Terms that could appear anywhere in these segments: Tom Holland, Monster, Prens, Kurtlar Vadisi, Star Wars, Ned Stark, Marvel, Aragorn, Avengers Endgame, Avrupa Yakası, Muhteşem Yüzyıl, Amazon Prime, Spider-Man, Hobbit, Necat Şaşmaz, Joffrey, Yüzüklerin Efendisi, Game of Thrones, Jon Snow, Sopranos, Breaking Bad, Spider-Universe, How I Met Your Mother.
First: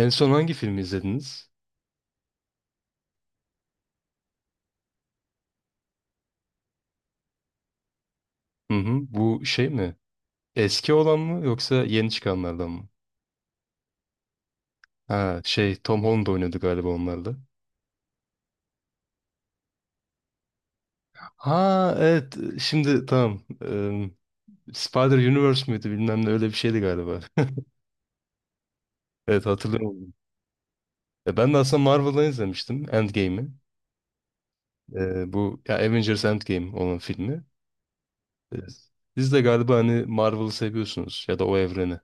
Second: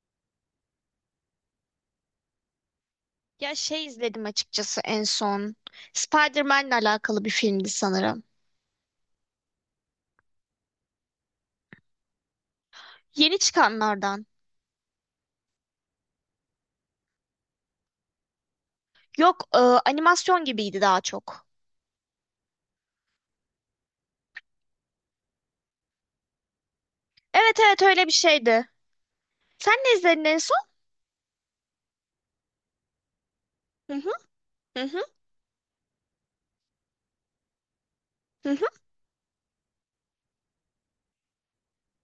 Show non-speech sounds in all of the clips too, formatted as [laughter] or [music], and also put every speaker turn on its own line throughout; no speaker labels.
En son hangi filmi izlediniz?
Ya şey izledim açıkçası en son. Spider-Man'le alakalı bir filmdi sanırım.
Hı hı. Bu şey mi? Eski olan mı yoksa yeni çıkanlardan mı?
Yeni çıkanlardan.
Ha şey Tom Holland oynadı galiba onlarda.
Yok, animasyon gibiydi daha çok.
Ha evet şimdi tamam. Spider-Universe müydü bilmem ne öyle bir şeydi galiba. [laughs]
Evet evet öyle bir şeydi.
Evet
Sen ne
hatırlıyorum.
izledin en son?
Ya ben de aslında Marvel'dan izlemiştim Endgame'i.
Hı hı, hı hı,
Bu ya Avengers Endgame olan filmi.
hı hı.
Eee, Siz de galiba hani Marvel'ı seviyorsunuz ya da o evreni.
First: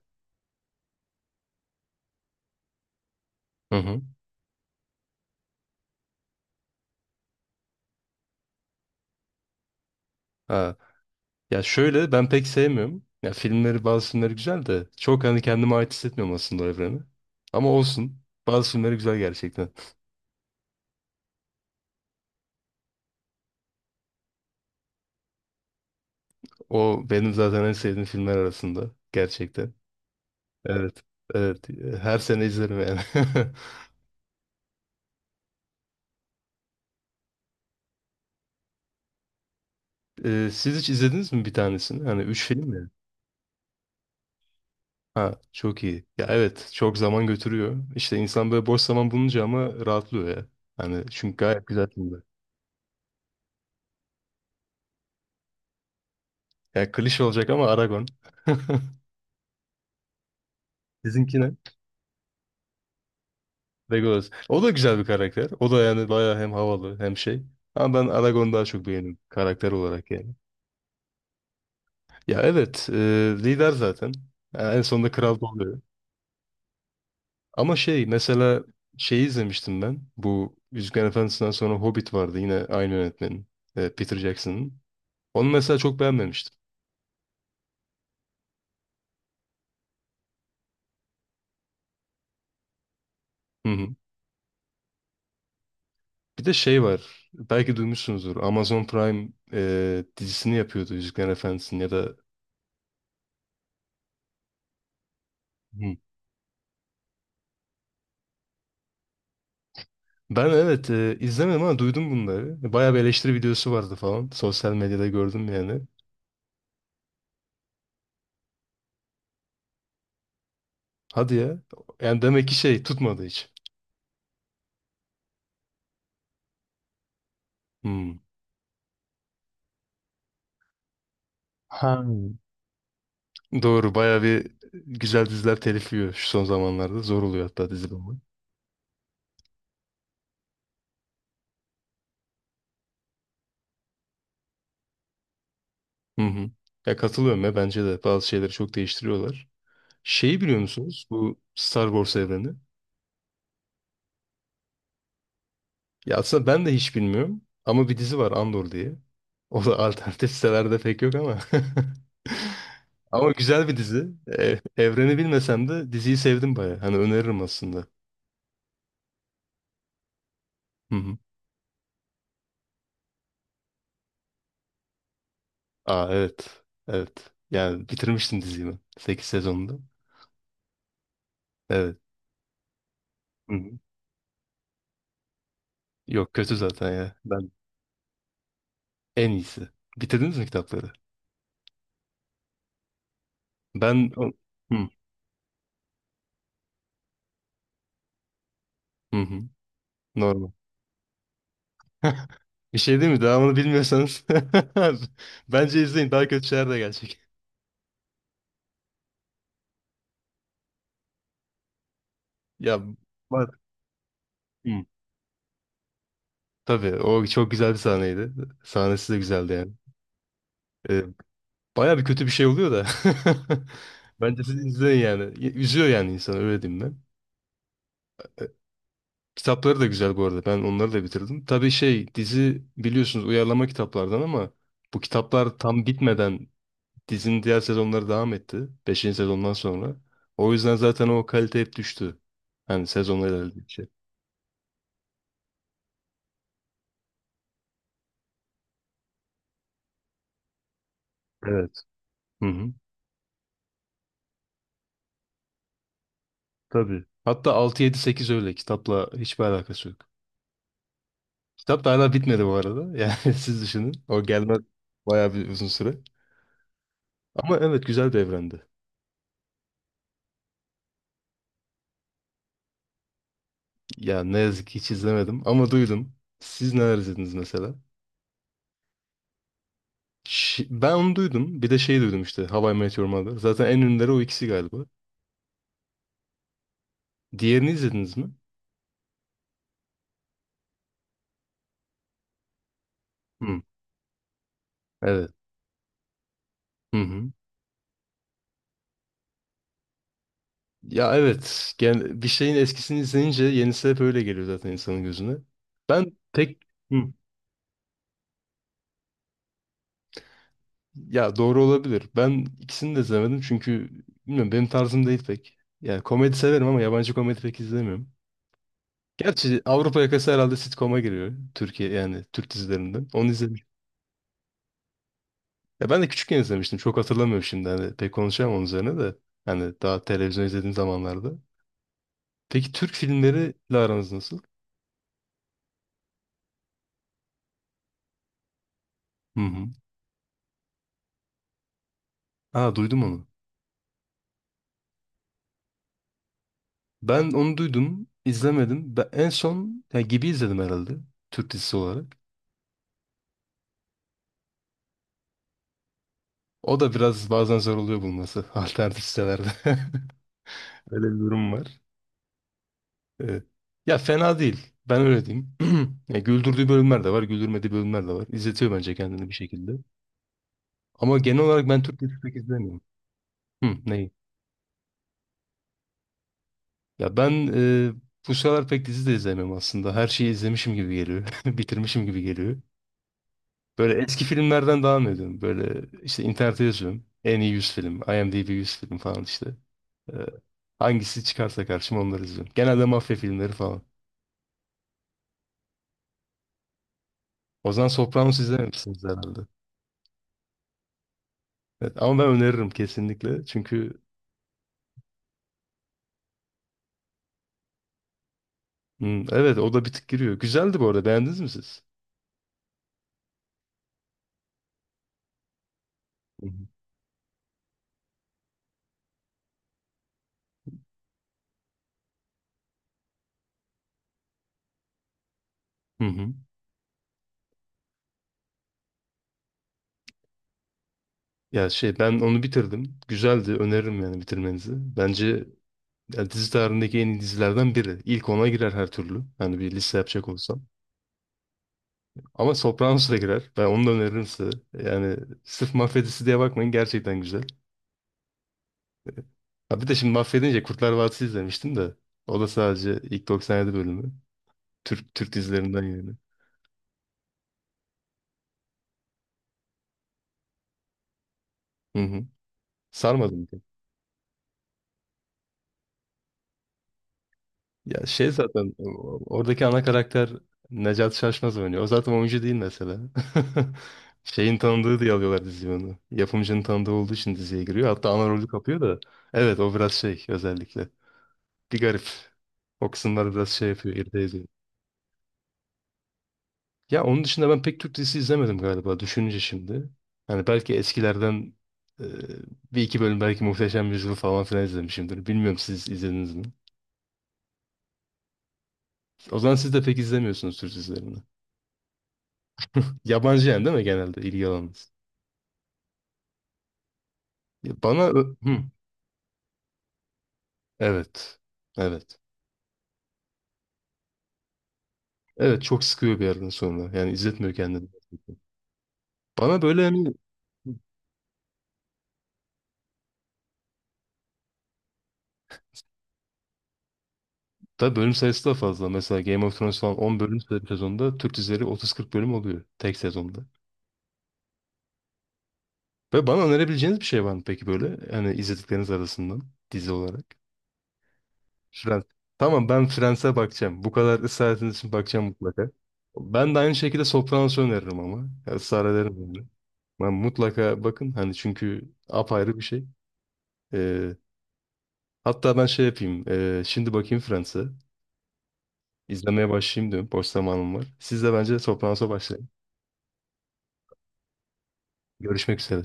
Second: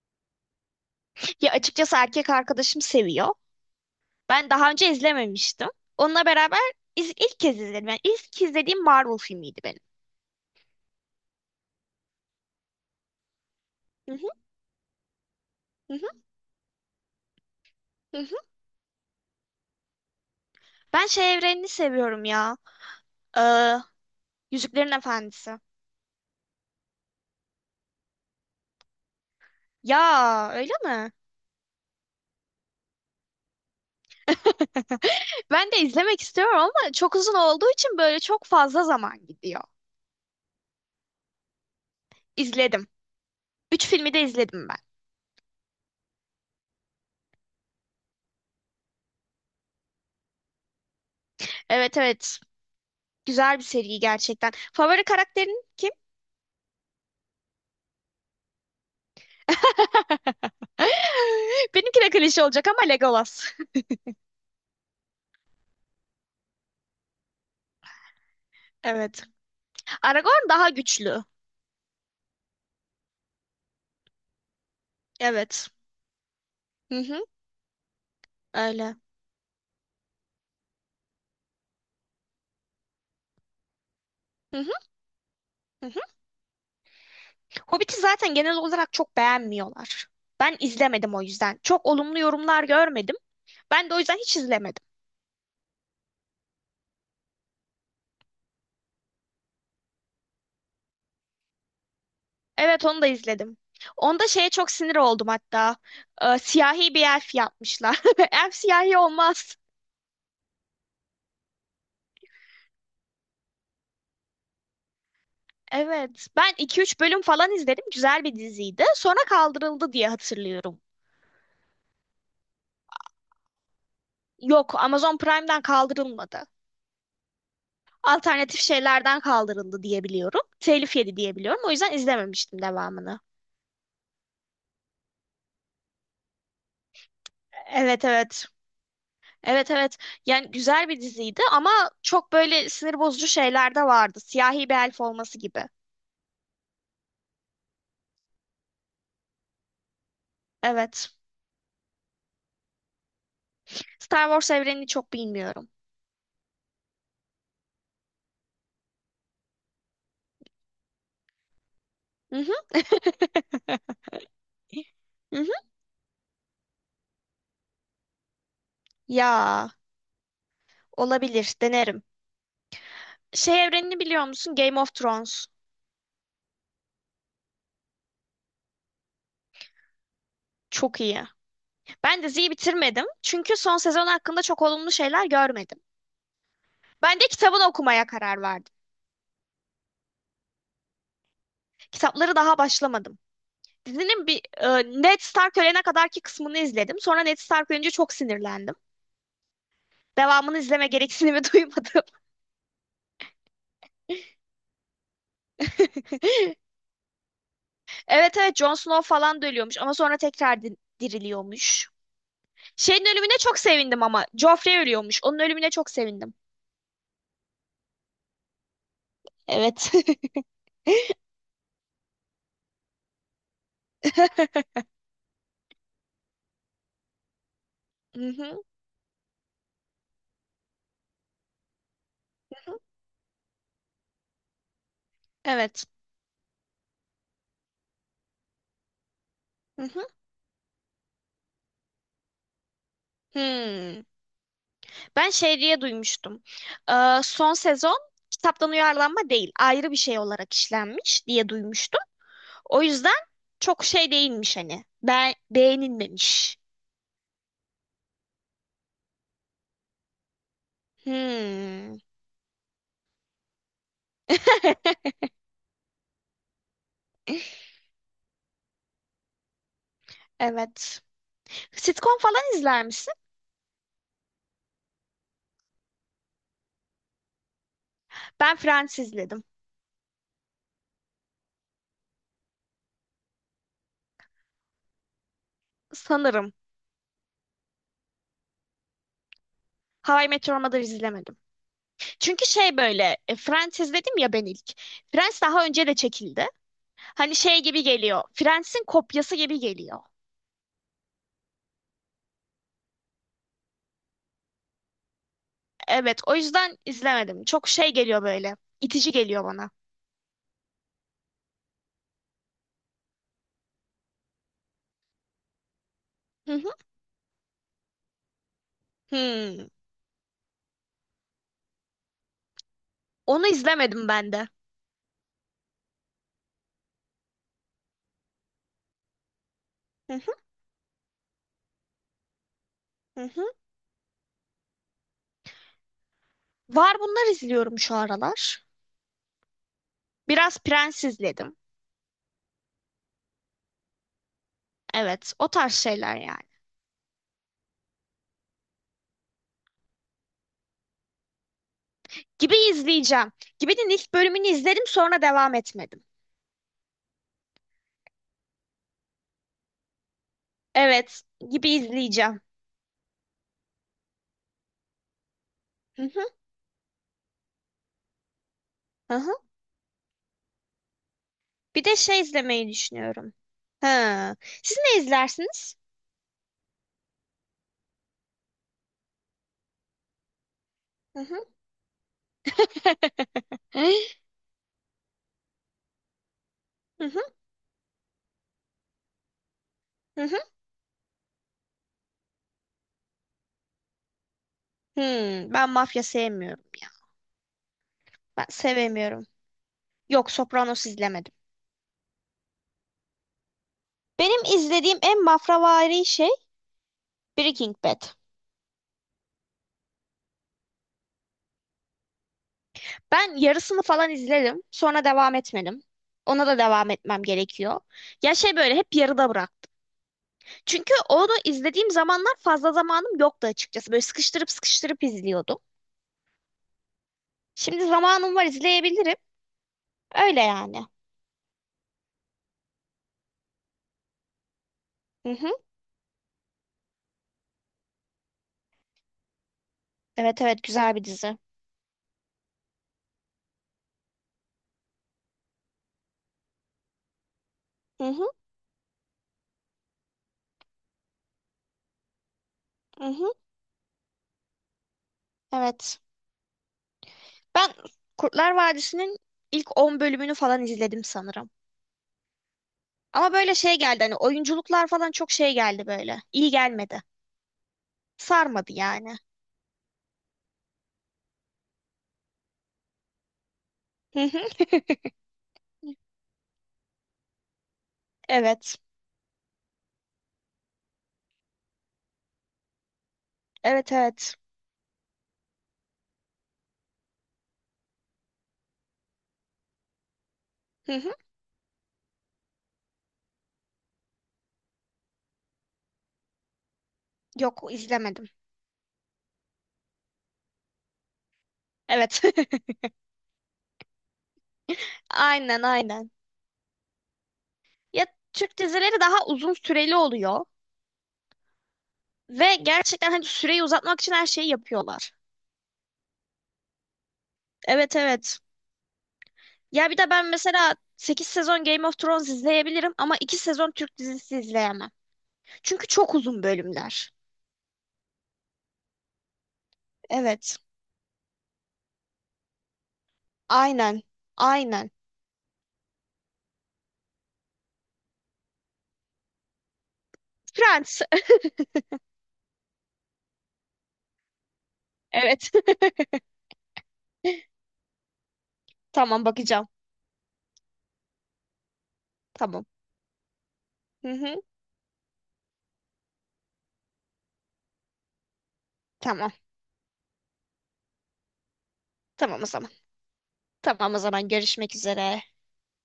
Ya açıkçası erkek arkadaşım seviyor.
Hı hı.
Ben daha önce izlememiştim. Onunla beraber ilk kez izledim. Yani ilk izlediğim Marvel filmiydi benim.
Ha. Ya şöyle ben pek sevmiyorum. Ya filmleri bazı
Hı hı,
filmleri güzel de çok hani kendime ait
hı hı,
hissetmiyorum aslında o evreni. Ama
hı
olsun.
hı.
Bazı filmleri güzel gerçekten.
Ben şey evrenini seviyorum ya. E, Yüzüklerin Efendisi.
O benim zaten en sevdiğim filmler arasında. Gerçekten.
Ya öyle
Evet.
mi?
Evet. Her sene izlerim yani. [laughs]
Ben de izlemek istiyorum ama çok uzun olduğu için böyle çok fazla zaman gidiyor.
Siz hiç izlediniz mi bir tanesini? Hani üç film
İzledim.
mi?
Üç filmi de izledim ben.
Ha çok iyi. Ya evet çok zaman götürüyor. İşte insan böyle boş zaman bulunca ama rahatlıyor ya. Hani çünkü gayet güzel
Evet
filmler.
evet. Güzel bir seri gerçekten. Favori karakterin kim?
Ya klişe olacak ama Aragon. [laughs]
[laughs]
Sizinki ne?
Benimki de klişe olacak ama Legolas. [laughs]
Legolas. O da güzel bir karakter. O da yani bayağı hem havalı hem şey. Ama ben Aragorn'u daha çok beğendim
Evet.
karakter olarak yani.
Aragorn daha güçlü.
Ya evet, lider zaten. Yani en sonunda kral da
Evet.
oluyor.
Hı hı,
Ama şey mesela
öyle.
şeyi izlemiştim ben. Bu Yüzüklerin Efendisi'nden sonra Hobbit vardı yine aynı yönetmenin. Peter
Hı hı,
Jackson'ın. Onu mesela
hı
çok
hı.
beğenmemiştim.
Hobbit'i zaten genel olarak çok beğenmiyorlar. Ben izlemedim o yüzden. Çok olumlu yorumlar görmedim.
Hı hı.
Ben de o yüzden hiç izlemedim.
Bir de şey var. Belki duymuşsunuzdur. Amazon Prime dizisini yapıyordu Yüzüklerin Efendisi'nin ya da...
Evet onu da izledim. Onda şeye çok sinir oldum hatta.
Hı.
Siyahi bir elf yapmışlar. [laughs] Elf siyahi olmaz.
Ben evet, izlemedim ama duydum bunları. Bayağı bir eleştiri videosu vardı falan. Sosyal medyada gördüm yani.
Evet. Ben iki üç bölüm falan izledim. Güzel bir diziydi. Sonra kaldırıldı diye hatırlıyorum.
Hadi ya. Yani demek ki şey tutmadı hiç.
Yok, Amazon Prime'den kaldırılmadı.
Hmm.
Alternatif şeylerden kaldırıldı diye biliyorum. Telif yedi diye biliyorum. O yüzden
Ha.
izlememiştim devamını.
Doğru bayağı bir güzel diziler telif yiyor şu son zamanlarda. Zor oluyor hatta dizi
Evet
bulmak.
evet. Evet evet. Yani güzel bir diziydi ama çok böyle sinir bozucu şeyler de vardı. Siyahi bir elf olması gibi.
Hı hı. Ya katılıyorum ya bence de bazı şeyleri çok değiştiriyorlar. Şeyi biliyor musunuz?
Evet.
Bu Star Wars evreni.
Star Wars evrenini çok bilmiyorum.
Ya aslında ben de hiç bilmiyorum. Ama bir dizi var Andor diye. O da alternatif [laughs] sitelerde pek yok ama. [laughs]
Hı hı.
Ama güzel bir dizi.
[laughs]
Evreni
Hı hı.
bilmesem de diziyi sevdim baya. Hani öneririm aslında.
Ya
Hı hı.
olabilir denerim. Şey evrenini biliyor musun? Game of Thrones.
Aa evet. Evet. Yani bitirmiştim diziyi ben. 8 sezonda.
Çok iyi.
Evet.
Ben diziyi bitirmedim.
Hı
Çünkü son
hı.
sezon hakkında çok olumlu şeyler görmedim.
Yok kötü zaten ya.
Ben de
Ben
kitabını okumaya karar verdim.
en iyisi. Bitirdiniz mi kitapları?
Kitapları daha başlamadım.
Ben
Dizinin bir
hı.
Ned Stark ölene kadarki kısmını izledim. Sonra Ned Stark ölünce çok sinirlendim.
Hı hı. Normal.
Devamını izleme gereksinimi [laughs] duymadım.
[laughs] Bir şey değil mi? Devamını bilmiyorsanız [laughs] bence izleyin. Daha kötü
[laughs]
şeyler de gelecek.
Evet evet Jon Snow falan da ölüyormuş ama sonra tekrar diriliyormuş.
Ya
Şeyin ölümüne
bak.
çok sevindim ama. Joffrey
Hı.
ölüyormuş. Onun ölümüne çok sevindim.
Tabii o çok güzel bir sahneydi. Sahnesi de güzeldi yani.
Evet. [laughs]
Ee, baya bir kötü bir şey oluyor da. [laughs] Bence siz izleyin yani. Üzüyor yani insanı öyle diyeyim ben.
Hı hı,
Kitapları da güzel bu arada. Ben onları da bitirdim. Tabii şey dizi
hı hı.
biliyorsunuz uyarlama kitaplardan ama bu kitaplar
Evet.
tam bitmeden dizinin diğer sezonları devam etti. Beşinci sezondan
Hı
sonra.
hı.
O yüzden zaten o kalite hep düştü. Hani sezonlar ilerledikçe.
Hmm. Ben şey diye duymuştum. Son sezon kitaptan uyarlanma değil, ayrı bir şey olarak işlenmiş diye
Evet.
duymuştum.
Hı hı.
O yüzden çok şey değilmiş hani. Ben beğenilmemiş.
Tabii. Hatta altı yedi sekiz öyle. Kitapla hiçbir alakası yok. Kitap da
Hmm.
hala bitmedi bu arada. Yani [laughs] siz düşünün. O gelmez
[laughs]
bayağı bir uzun süre. Ama evet güzel bir evrendi.
Evet. Sitcom falan izler misin?
Ya ne yazık ki hiç izlemedim ama duydum. Siz neler izlediniz mesela?
Ben Friends izledim.
Ben onu duydum. Bir de şey duydum işte How I Met Your Mother. Zaten en ünlüleri o ikisi galiba.
Sanırım.
Diğerini izlediniz mi?
How I Met Your Mother izlemedim. Çünkü şey böyle
Hı.
Friends dedim ya ben ilk.
Evet.
Friends daha önce de çekildi.
Hı hı.
Hani şey gibi geliyor. Friends'in kopyası gibi geliyor.
Ya evet. Bir şeyin eskisini izleyince yenisi hep öyle geliyor zaten insanın gözüne. Ben
Evet o
pek...
yüzden
Hı.
izlemedim. Çok şey geliyor böyle. İtici geliyor bana.
Ya doğru olabilir. Ben ikisini de izlemedim çünkü bilmiyorum benim tarzım değil pek. Yani komedi
Hı
severim
hı.
ama yabancı komedi pek izlemiyorum. Gerçi
Hmm.
Avrupa Yakası herhalde sitcom'a giriyor. Türkiye yani Türk dizilerinden. Onu
Onu
izlemiştim.
izlemedim ben de.
Ya ben de küçükken izlemiştim. Çok hatırlamıyorum şimdi. Hani pek konuşamam onun üzerine de. Hani daha
Hı hı,
televizyon izlediğim zamanlarda. Peki Türk
hı hı.
filmleriyle aranız nasıl?
Var bunlar izliyorum şu aralar.
Hı hı.
Biraz Prens izledim.
Aa duydum onu.
Evet o tarz şeyler yani.
Ben onu duydum. İzlemedim. Ben en son yani gibi izledim herhalde. Türk dizisi olarak.
Gibi izleyeceğim. Gibi'nin ilk bölümünü izledim sonra devam etmedim.
O da biraz bazen zor oluyor bulması [laughs] alternatif sitelerde. [laughs] Öyle bir
Evet
durum
gibi
var.
izleyeceğim.
Evet. Ya fena değil. Ben öyle diyeyim. [clears throat]
Hı
Ya
hı.
güldürdüğü bölümler de var, güldürmediği bölümler de var. İzletiyor bence
Hı
kendini
hı.
bir şekilde. Ama genel olarak ben
Bir de
Türk dizisi
şey
pek
izlemeyi
izlemiyorum.
düşünüyorum.
Hı, neyi?
Ha. Siz ne izlersiniz?
Ya ben bu sıralar pek dizi de izlemiyorum aslında. Her şeyi izlemişim gibi
Hı
geliyor.
hı.
[laughs] Bitirmişim gibi geliyor.
[laughs] Hı
Böyle eski filmlerden devam ediyorum. Böyle işte internete yazıyorum.
hı.
En iyi 100 film, IMDb 100 film falan işte. Ee,
Hı hı.
Hangisi çıkarsa karşıma onları izliyorum. Genelde mafya filmleri falan.
Hmm, ben mafya sevmiyorum ya.
O zaman Sopranos
Ben
izlememişsiniz
sevemiyorum.
herhalde.
Yok, Sopranos izlemedim.
Evet, ama ben öneririm kesinlikle. Çünkü
Benim izlediğim en mafravari şey Breaking Bad.
hmm, evet o da bir tık giriyor. Güzeldi bu arada. Beğendiniz mi siz?
Ben yarısını falan izledim. Sonra devam etmedim.
Hı
Ona da
hı.
devam etmem gerekiyor. Ya şey böyle hep yarıda bırak. Çünkü onu izlediğim zamanlar fazla zamanım yoktu açıkçası. Böyle sıkıştırıp sıkıştırıp izliyordum.
Hı hı.
Şimdi zamanım var izleyebilirim. Öyle yani.
Ya şey ben onu bitirdim. Güzeldi. Öneririm yani bitirmenizi.
Hı
Bence
hı.
ya dizi tarihindeki en iyi dizilerden biri. İlk ona girer her türlü. Hani bir liste yapacak
Evet evet
olsam.
güzel bir dizi.
Ama Sopranos da girer. Ben onu da öneririm size. Yani sırf mafya dizisi diye bakmayın. Gerçekten güzel.
Hı hı.
Ha bir de şimdi mahvedince Kurtlar Vadisi izlemiştim de. O da sadece
Hı
ilk
hı.
97 bölümü. Türk Türk dizilerinden
Evet.
yani.
Ben Kurtlar Vadisi'nin ilk 10 bölümünü falan izledim sanırım.
Hı hı.
Ama
Sarmadım.
böyle şey geldi hani oyunculuklar falan çok şey geldi böyle. İyi gelmedi.
Ya şey
Sarmadı
zaten
yani.
oradaki ana karakter Necat Şaşmaz oynuyor. O zaten oyuncu değil mesela. [laughs]
Hı hı.
Şeyin
[laughs]
tanıdığı diye alıyorlar diziyi onu. Yapımcının tanıdığı olduğu için diziye giriyor. Hatta ana rolü
Evet.
kapıyor da. Evet o biraz şey özellikle. Bir garip. O kısımlar biraz şey
Evet
yapıyor. İrite
evet.
Ya onun dışında ben pek Türk dizisi izlemedim galiba düşününce şimdi. Hani belki
Hı hı.
eskilerden e, bir iki bölüm belki Muhteşem Yüzyıl falan filan izlemişimdir. Bilmiyorum siz izlediniz mi?
Yok izlemedim.
O zaman siz de pek izlemiyorsunuz Türk dizilerini.
Evet.
Yabancı yani değil mi genelde ilgi alanınız?
[laughs] Aynen aynen.
Ya bana...
Ya Türk
Hı,
dizileri daha uzun süreli oluyor
evet. Evet.
ve gerçekten hani süreyi uzatmak için her şeyi yapıyorlar.
Evet çok sıkıyor bir yerden sonra. Yani izletmiyor kendini.
Evet evet.
Bana böyle
Ya bir de
hani...
ben mesela 8 sezon Game of Thrones izleyebilirim ama 2 sezon Türk dizisi izleyemem. Çünkü çok uzun bölümler.
Tabii bölüm sayısı da fazla. Mesela Game of Thrones falan 10 bölüm
Evet.
bir sezonda Türk dizileri 30 40 bölüm oluyor tek sezonda.
Aynen. Aynen.
Ve bana önerebileceğiniz bir şey var mı peki böyle? Hani izledikleriniz arasından dizi olarak.
Friends. [laughs]
Friends. Tamam ben Friends'e bakacağım. Bu kadar ısrar ettiğiniz için bakacağım
Evet.
mutlaka. Ben de aynı şekilde
[laughs]
Sopranos'u öneririm ama. Ya, ısrar ederim
Tamam
yani.
bakacağım.
Ben mutlaka bakın hani çünkü apayrı bir
Tamam.
şey.
Hı
Ee,
hı.
hatta ben şey yapayım. Şimdi bakayım Friends'e.
Tamam.
İzlemeye başlayayım diyorum. Boş zamanım var. Siz de bence Sopranos'a
Tamam o
başlayın.
zaman. Tamam o zaman görüşmek üzere.
Görüşmek üzere.